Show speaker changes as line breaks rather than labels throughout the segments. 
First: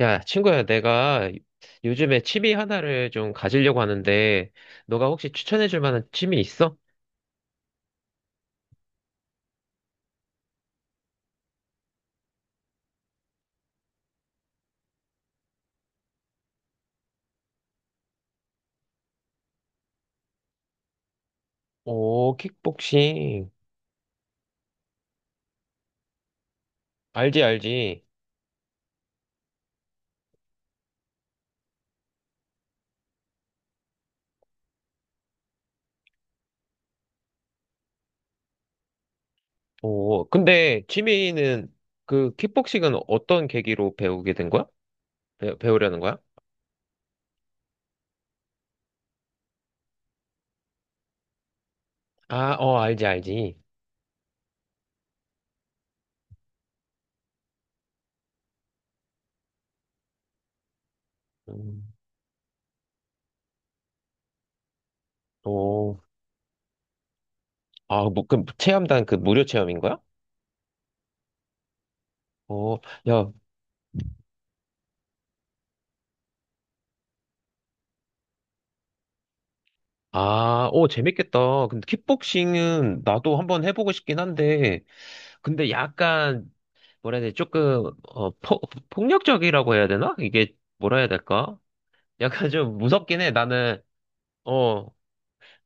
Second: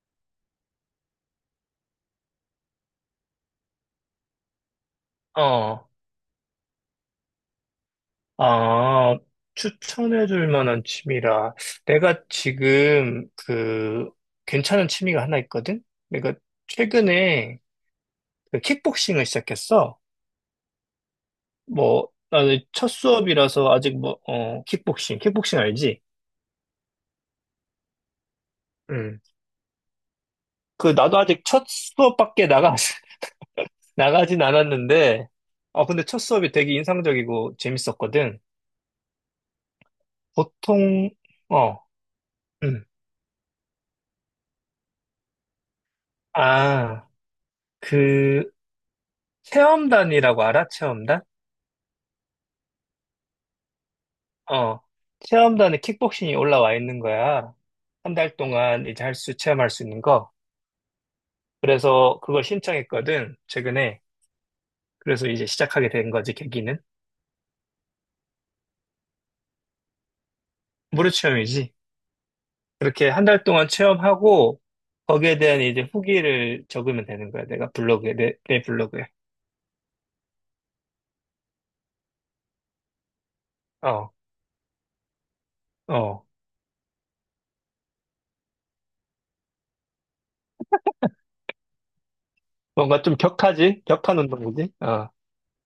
야, 친구야, 내가 요즘에 취미 하나를 좀 가지려고 하는데, 너가 혹시 추천해줄
어,
만한 취미 있어?
아, 추천해줄 만한 취미라. 내가 지금 그 괜찮은 취미가 하나 있거든? 내가 최근에 그 킥복싱을 시작했어. 뭐,
오,
나는 첫
킥복싱.
수업이라서 아직 뭐, 킥복싱 알지?
알지, 알지.
응. 그, 나도 아직 나가진 않았는데, 근데 첫 수업이 되게 인상적이고 재밌었거든.
오, 근데
보통,
취미는,
어,
그,
응.
킥복싱은 어떤 계기로 배우게 된 거야? 배우려는 거야?
아, 그, 체험단이라고 알아? 체험단?
아, 어, 알지, 알지.
어. 체험단에 킥복싱이 올라와 있는 거야. 한 달 동안 이제 체험할 수 있는 거.
음,
그래서 그걸 신청했거든, 최근에. 그래서 이제 시작하게
오,
된 거지, 계기는.
아, 뭐, 그, 체험단 그 무료 체험인 거야?
무료 체험이지.
어,
그렇게 한
야,
달 동안 체험하고, 거기에 대한 이제 후기를 적으면 되는 거야. 내가 블로그에, 내 블로그에.
아, 오, 재밌겠다. 근데 킥복싱은 나도 한번 해보고
어,
싶긴 한데, 근데
어.
약간 뭐라 해야 돼? 조금 폭력적이라고 해야 되나? 이게 뭐라 해야 될까? 약간 좀
뭔가 좀
무섭긴 해. 나는
격하지? 격한 운동이지?
어
어,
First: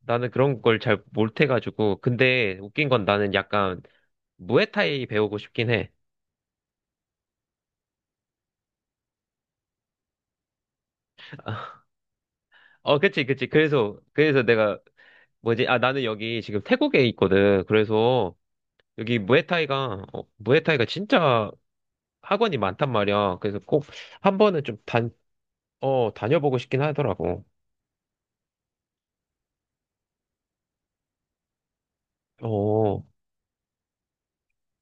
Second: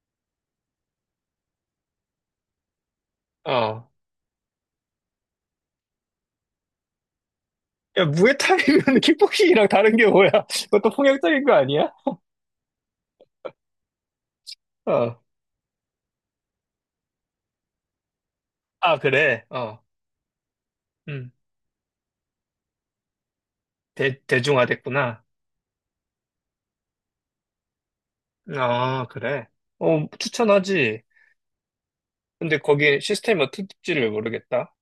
나는 그런 걸 잘 못해가지고. 근데 웃긴 건 나는 약간
어.
무에타이 배우고 싶긴 해.
야, 무에타이면 킥복싱이랑 다른 게 뭐야? 그것도 폭력적인 거 아니야?
어, 그치, 그치. 그래서 내가,
어,
뭐지, 아, 나는 여기 지금 태국에 있거든. 그래서,
아,
여기
그래.
무에타이가
음,
진짜 학원이 많단 말이야. 그래서 꼭
대,
한 번은 좀 단,
대중화됐구나.
어, 다녀보고 싶긴 하더라고.
아, 그래. 추천하지. 근데 거기
어,
시스템이 어떨지를 모르겠다.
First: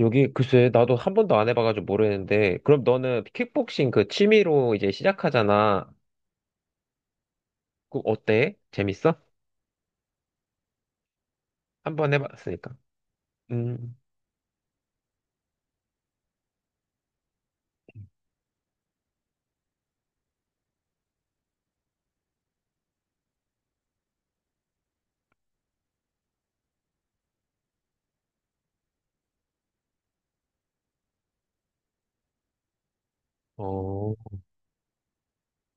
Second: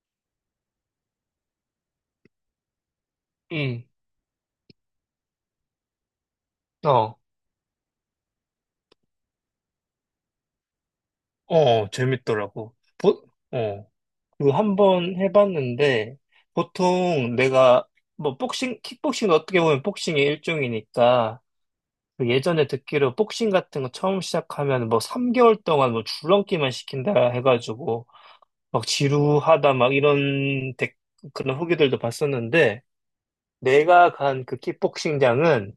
여기 글쎄 나도 한 번도 안 해봐가지고 모르는데 그럼 너는
응.
킥복싱 그 취미로 이제 시작하잖아.
어,
그 어때? 재밌어? 한 번
재밌더라고.
해봤으니까.
보, 어,
음.
그 한 번 해봤는데, 보통 내가, 뭐, 복싱, 킥복싱 어떻게 보면 복싱의 일종이니까, 그 예전에 듣기로 복싱 같은 거 처음 시작하면 뭐 3개월 동안 뭐 줄넘기만 시킨다 해가지고, 막 지루하다, 그런 후기들도 봤었는데, 내가
어.
간 그 킥복싱장은,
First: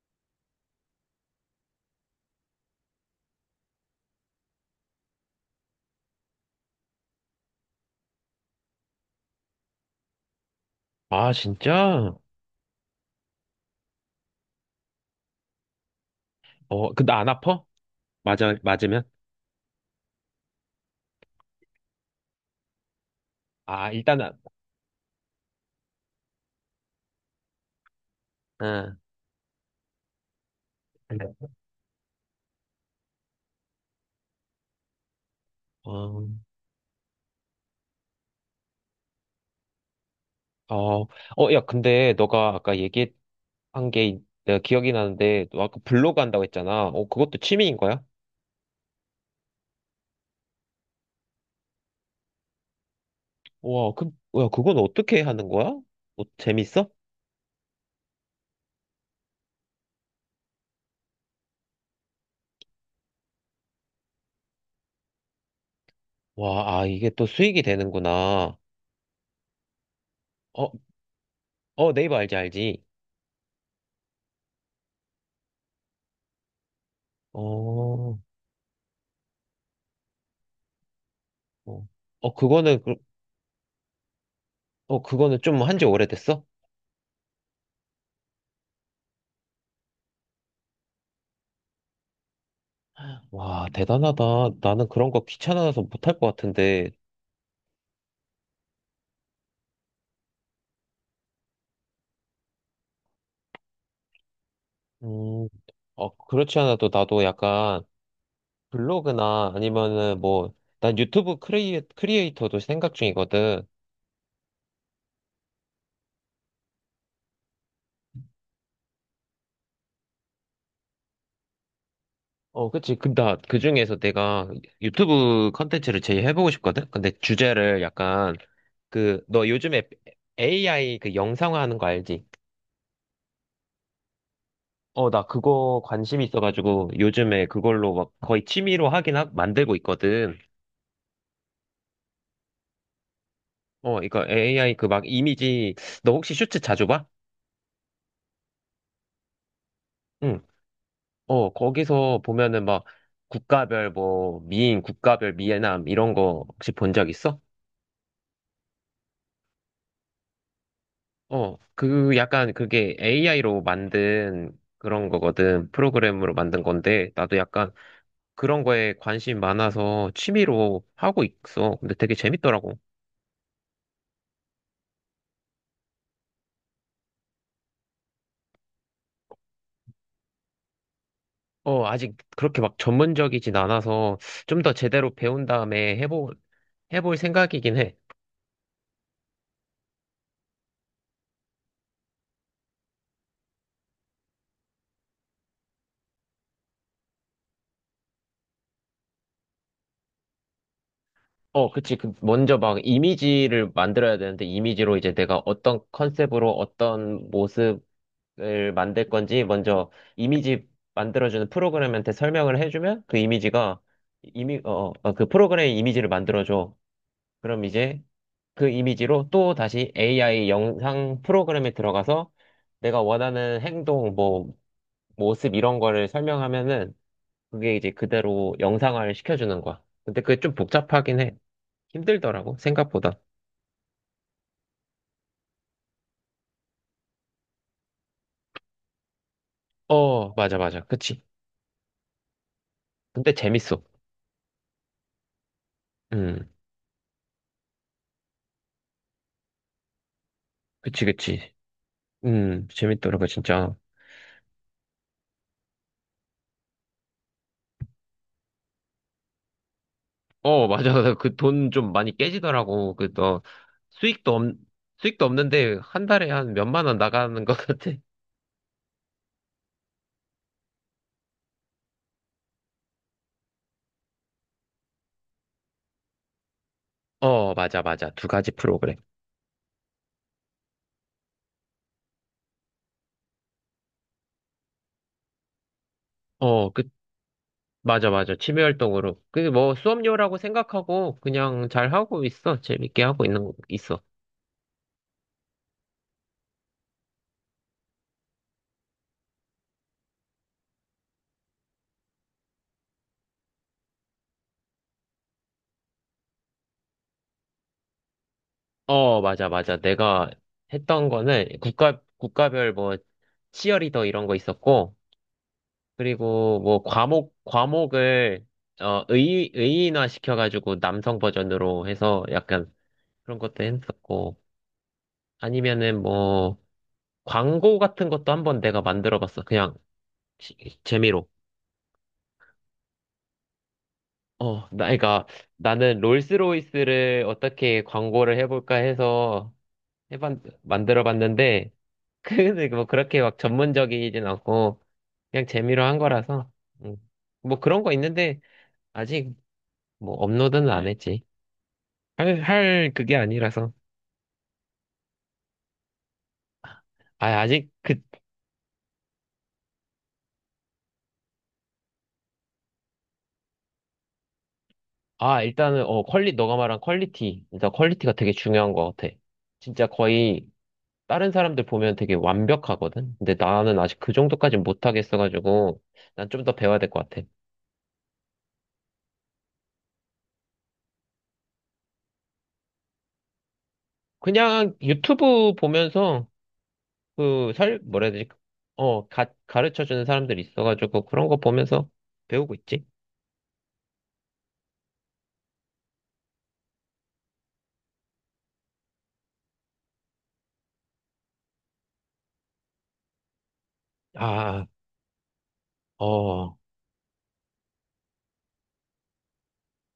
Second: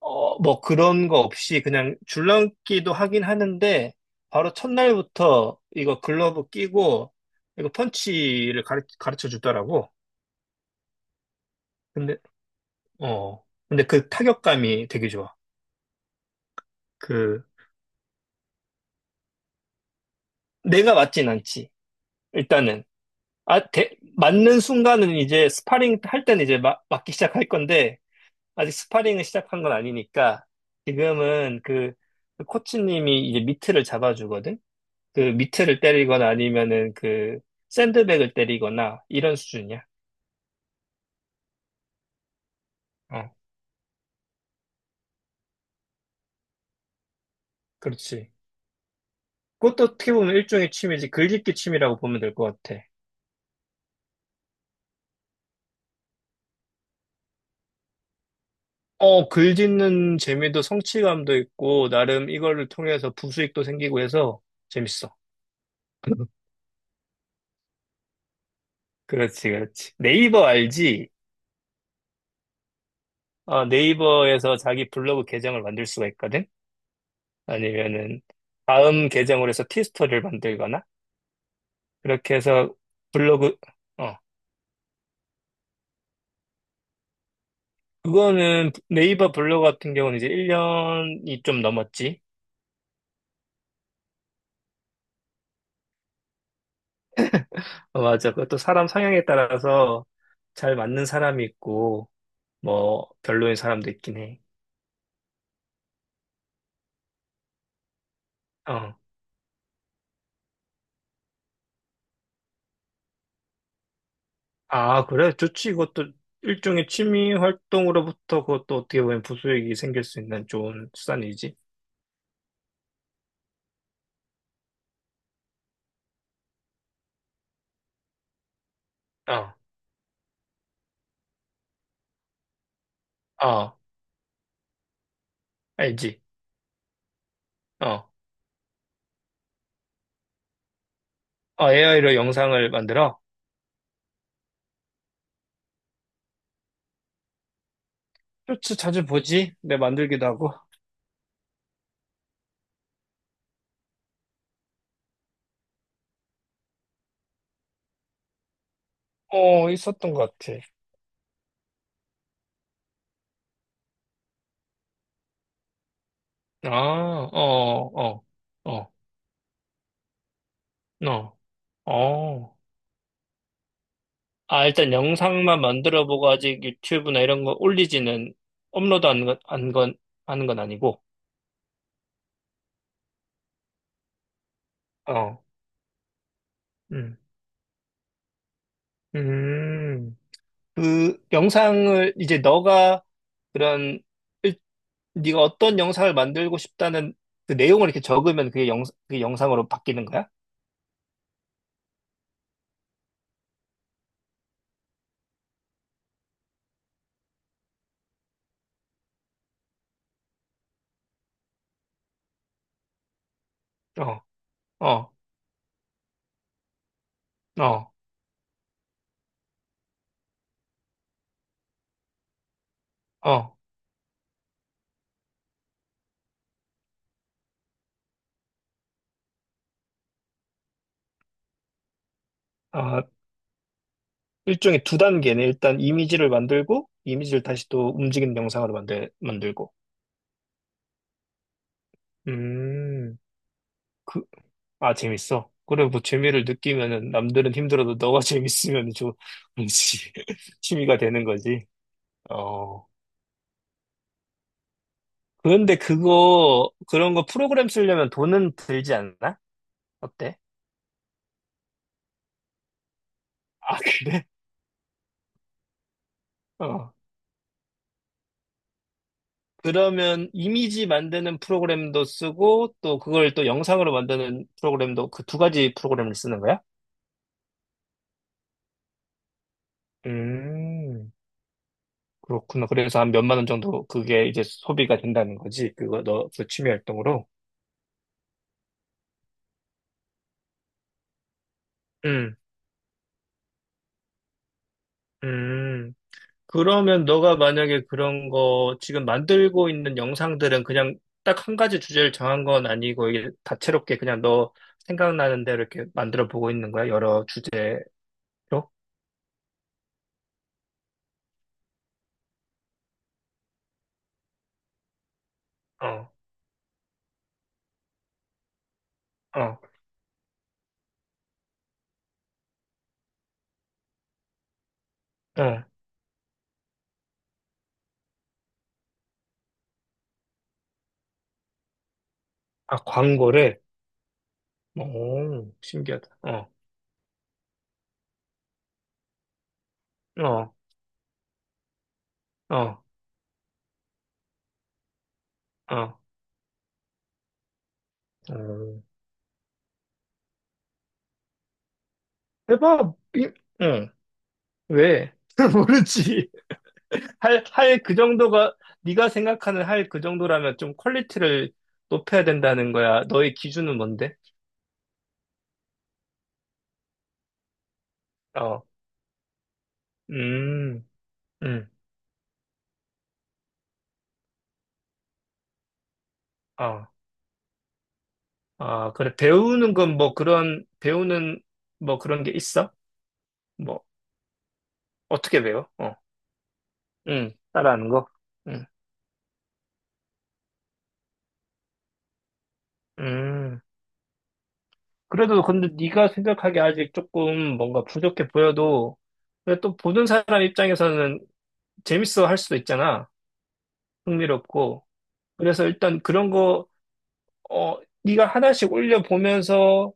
뭐 그런 거 없이 그냥 줄넘기도 하긴 하는데, 바로 첫날부터 이거 글러브 끼고, 이거 펀치를 가르쳐 주더라고.
아 진짜?
근데, 근데 그 타격감이 되게 좋아.
어. 근데 안
그,
아파? 맞아 맞으면?
내가 맞진 않지. 일단은.
아 일단은.
맞는 순간은 이제 스파링 할 때는 이제 막, 맞기 시작할 건데, 아직
응.
스파링을 시작한 건 아니니까 지금은 그 코치님이 이제 미트를 잡아주거든? 그 미트를
어.
때리거나 아니면은 그 샌드백을 때리거나 이런 수준이야.
어. 어. 야 근데 너가 아까 얘기한
어,
게 내가 기억이 나는데 너 아까 블로그 한다고 했잖아. 어 그것도 취미인 거야?
그렇지. 그것도 어떻게 보면 일종의 취미지. 글짓기 취미라고 보면 될 것 같아.
와. 그. 야 그건 어떻게 하는 거야? 뭐 재밌어?
글짓는 재미도 성취감도 있고 나름 이거를 통해서 부수익도 생기고 해서 재밌어.
와, 아, 이게 또 수익이 되는구나.
그렇지, 그렇지. 네이버
어,
알지?
어, 네이버 알지, 알지.
네이버에서 자기 블로그 계정을 만들 수가 있거든?
어,
아니면은 다음 계정으로 해서 티스토리를 만들거나
어, 어,
그렇게 해서 블로그 어
어, 그거는 좀 한지 오래됐어?
그거는 네이버 블로그 같은 경우는 이제 1년이 좀 넘었지.
와, 대단하다. 나는 그런 거 귀찮아서 못할 것 같은데.
어, 맞아. 그것도 사람 성향에 따라서 잘 맞는 사람이 있고 뭐 별로인 사람도 있긴 해.
음, 어, 그렇지 않아도 나도 약간
어.
블로그나 아니면은 뭐, 난 유튜브 크리에이터도 생각 중이거든.
아, 그래? 좋지. 이것도 일종의 취미 활동으로부터 그것도 어떻게 보면 부수익이 생길 수 있는 좋은 수단이지.
어, 그치. 그, 나, 그 중에서 내가 유튜브 컨텐츠를 제일 해보고 싶거든? 근데 주제를 약간 그, 너
어.
요즘에 AI 그 영상화하는 거 알지?
어.
어, 나 그거 관심
알지.
있어가지고 요즘에 그걸로 막
어.
거의 만들고 있거든.
어, AI로 영상을 만들어?
어, 이거 AI 그 막 이미지, 너 혹시 슈츠 자주 봐?
쇼츠 자주 보지? 내 만들기도
응.
하고.
어, 거기서 보면은 막 국가별 미애남 이런 거 혹시 본 적 있어?
어, 있었던 것 같아.
어, 그 약간 그게 AI로 만든 그런 거거든. 프로그램으로 만든
아,
건데
어,
나도 약간
어,
그런
어,
거에 관심 많아서 취미로 하고
어,
있어. 근데 되게
어.
재밌더라고.
아, 일단 영상만 만들어 보고 아직 유튜브나 이런 거 올리지는 업로드 안 건, 하는 건 아니고.
어, 아직 그렇게 막 전문적이진 않아서 좀 더 제대로
어,
배운 다음에 해볼
음,
생각이긴 해.
음. 그 영상을 이제 너가 그런 일- 네가 어떤 영상을 만들고 싶다는 그 내용을 이렇게 적으면 그게 영상으로 바뀌는 거야?
어, 그치. 그 먼저 막 이미지를 만들어야 되는데, 이미지로 이제 내가 어떤 컨셉으로 어떤 모습을 만들 건지 먼저 이미지 만들어주는 프로그램한테 설명을 해주면 그 이미지가,
어,
이미, 어, 어,
어,
어, 그 프로그램 이미지를 만들어줘. 그럼
어,
이제 그 이미지로 또 다시 AI 영상 프로그램에 들어가서 내가
어.
원하는 행동, 뭐, 모습 이런 거를 설명하면은 그게 이제 그대로 영상화를 시켜주는 거야. 근데 그게 좀 복잡하긴 해. 힘들더라고,
어,
생각보다.
일종의 두 단계네. 일단 이미지를 만들고, 이미지를 다시 또 움직이는 영상으로 만들고.
어, 맞아, 맞아. 그치.
음,
근데 재밌어.
그, 아, 재밌어. 그래, 뭐, 재미를
음,
느끼면은, 남들은 힘들어도 너가 재밌으면 좀, 뭔지 취미가
그치,
되는
그치.
거지. 어.
재밌더라고, 진짜.
그런데 그런 거 프로그램 쓰려면 돈은 들지 않나? 어때?
어, 맞아. 그 돈 좀 많이 깨지더라고. 그, 너,
아, 그래?
수익도 없, 수익도 없는데 한 달에 한 몇만
어.
원 나가는 것 같아.
그러면 이미지 만드는 프로그램도 쓰고, 또 그걸 또 영상으로 만드는 프로그램도 그 두 가지 프로그램을 쓰는 거야?
어, 맞아, 맞아. 두 가지 프로그램.
음. 그렇구나. 그래서 한 몇만 원 정도 그게 이제 소비가 된다는 거지. 그
어,
취미
그,
활동으로.
맞아, 맞아. 취미 활동으로. 그, 뭐, 수업료라고 생각하고, 그냥 잘 하고
음,
있어. 재밌게 하고 있는, 거 있어.
음. 그러면 너가 만약에 그런 거 지금 만들고 있는 영상들은 그냥 딱 한 가지 주제를 정한 건 아니고 이게 다채롭게 그냥 너 생각나는 대로 이렇게 만들어 보고 있는 거야? 여러 주제로?
어, 맞아, 맞아. 내가 했던 거는 국가별 뭐, 치어리더 이런 거 있었고,
어,
그리고 뭐, 과목을,
어,
의인화 시켜가지고 남성 버전으로 해서 약간 그런 것도 했었고,
어.
아니면은 뭐, 광고 같은 것도 한번 내가 만들어 봤어. 그냥 재미로.
아, 광고를?
어, 나, 그러니까
오,
나는
신기하다. 어,
롤스로이스를 어떻게 광고를 해볼까 해서
어,
만들어 봤는데, 근데
어,
뭐 그렇게 막 전문적이진 않고, 그냥 재미로 한
어.
거라서, 음. 뭐 그런 거 있는데,
어.
아직 뭐 업로드는 안 했지. 할
해봐.
그게 아니라서.
응. 왜? 모르지.
아,
할,
아직
할
그,
그 정도가, 네가 생각하는 할 그 정도라면 좀 퀄리티를 높여야 된다는 거야. 너의 기준은 뭔데?
아, 일단은, 어, 너가 말한 퀄리티. 일단 퀄리티가 되게
어,
중요한 것 같아. 진짜 거의
음,
다른 사람들
음,
보면 되게 완벽하거든? 근데 나는 아직 그 정도까는 못하겠어가지고, 난 좀 더 배워야
어,
될 것 같아.
아, 그래. 배우는 건 배우는 뭐 그런 게 있어? 뭐,
그냥
어떻게
유튜브
배워?
보면서,
따라하는
뭐라
거?
해야 되지?
음,
어, 가르쳐주는 사람들이 있어가지고, 그런 거 보면서 배우고 있지?
음. 그래도 근데 네가 생각하기에 아직 조금 뭔가 부족해 보여도, 근데 또 보는 사람 입장에서는 재밌어 할 수도 있잖아.
아,
흥미롭고. 그래서 일단 그런
어,
거, 네가 하나씩 올려보면서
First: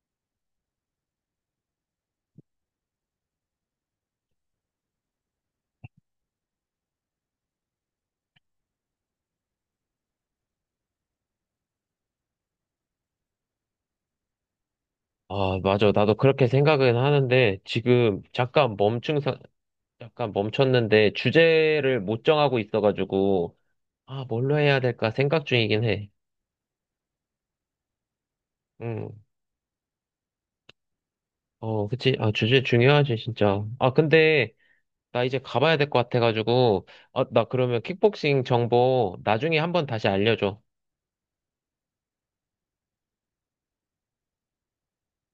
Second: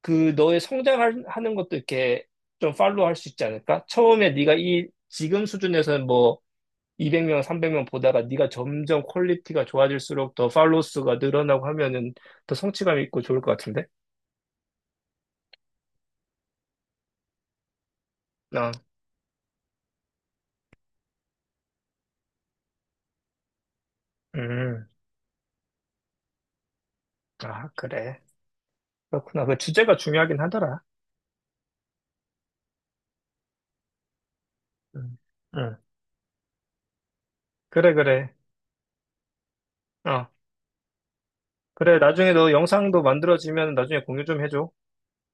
그 너의 성장하는 것도 이렇게 좀 팔로우 할 수 있지 않을까? 처음에 네가 이 지금 수준에서는 뭐 200명, 300명 보다가 네가 점점 퀄리티가 좋아질수록 더 팔로우 수가 늘어나고 하면은 더 성취감 있고 좋을 것 같은데?
아, 맞아. 나도 그렇게 생각은 하는데, 지금
아,
잠깐 멈춘, 사- 잠깐 멈췄는데, 주제를 못 정하고 있어가지고, 아, 뭘로 해야
음,
될까 생각 중이긴 해.
아, 그래.
음.
그렇구나. 그 주제가 중요하긴 하더라.
어, 그치. 아, 주제 중요하지, 진짜. 아, 근데,
음,
나 이제 가봐야
음.
될 것 같아가지고, 어, 나 그러면
그래, 그래.
킥복싱 정보 나중에 한번 다시
어,
알려줘.
그래. 나중에 너 영상도 만들어지면 나중에 공유 좀 해줘.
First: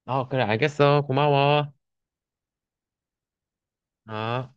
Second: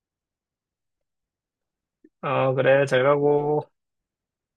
아, 그래, 알겠어. 고마워.
어, 그래. 잘 가고.
아.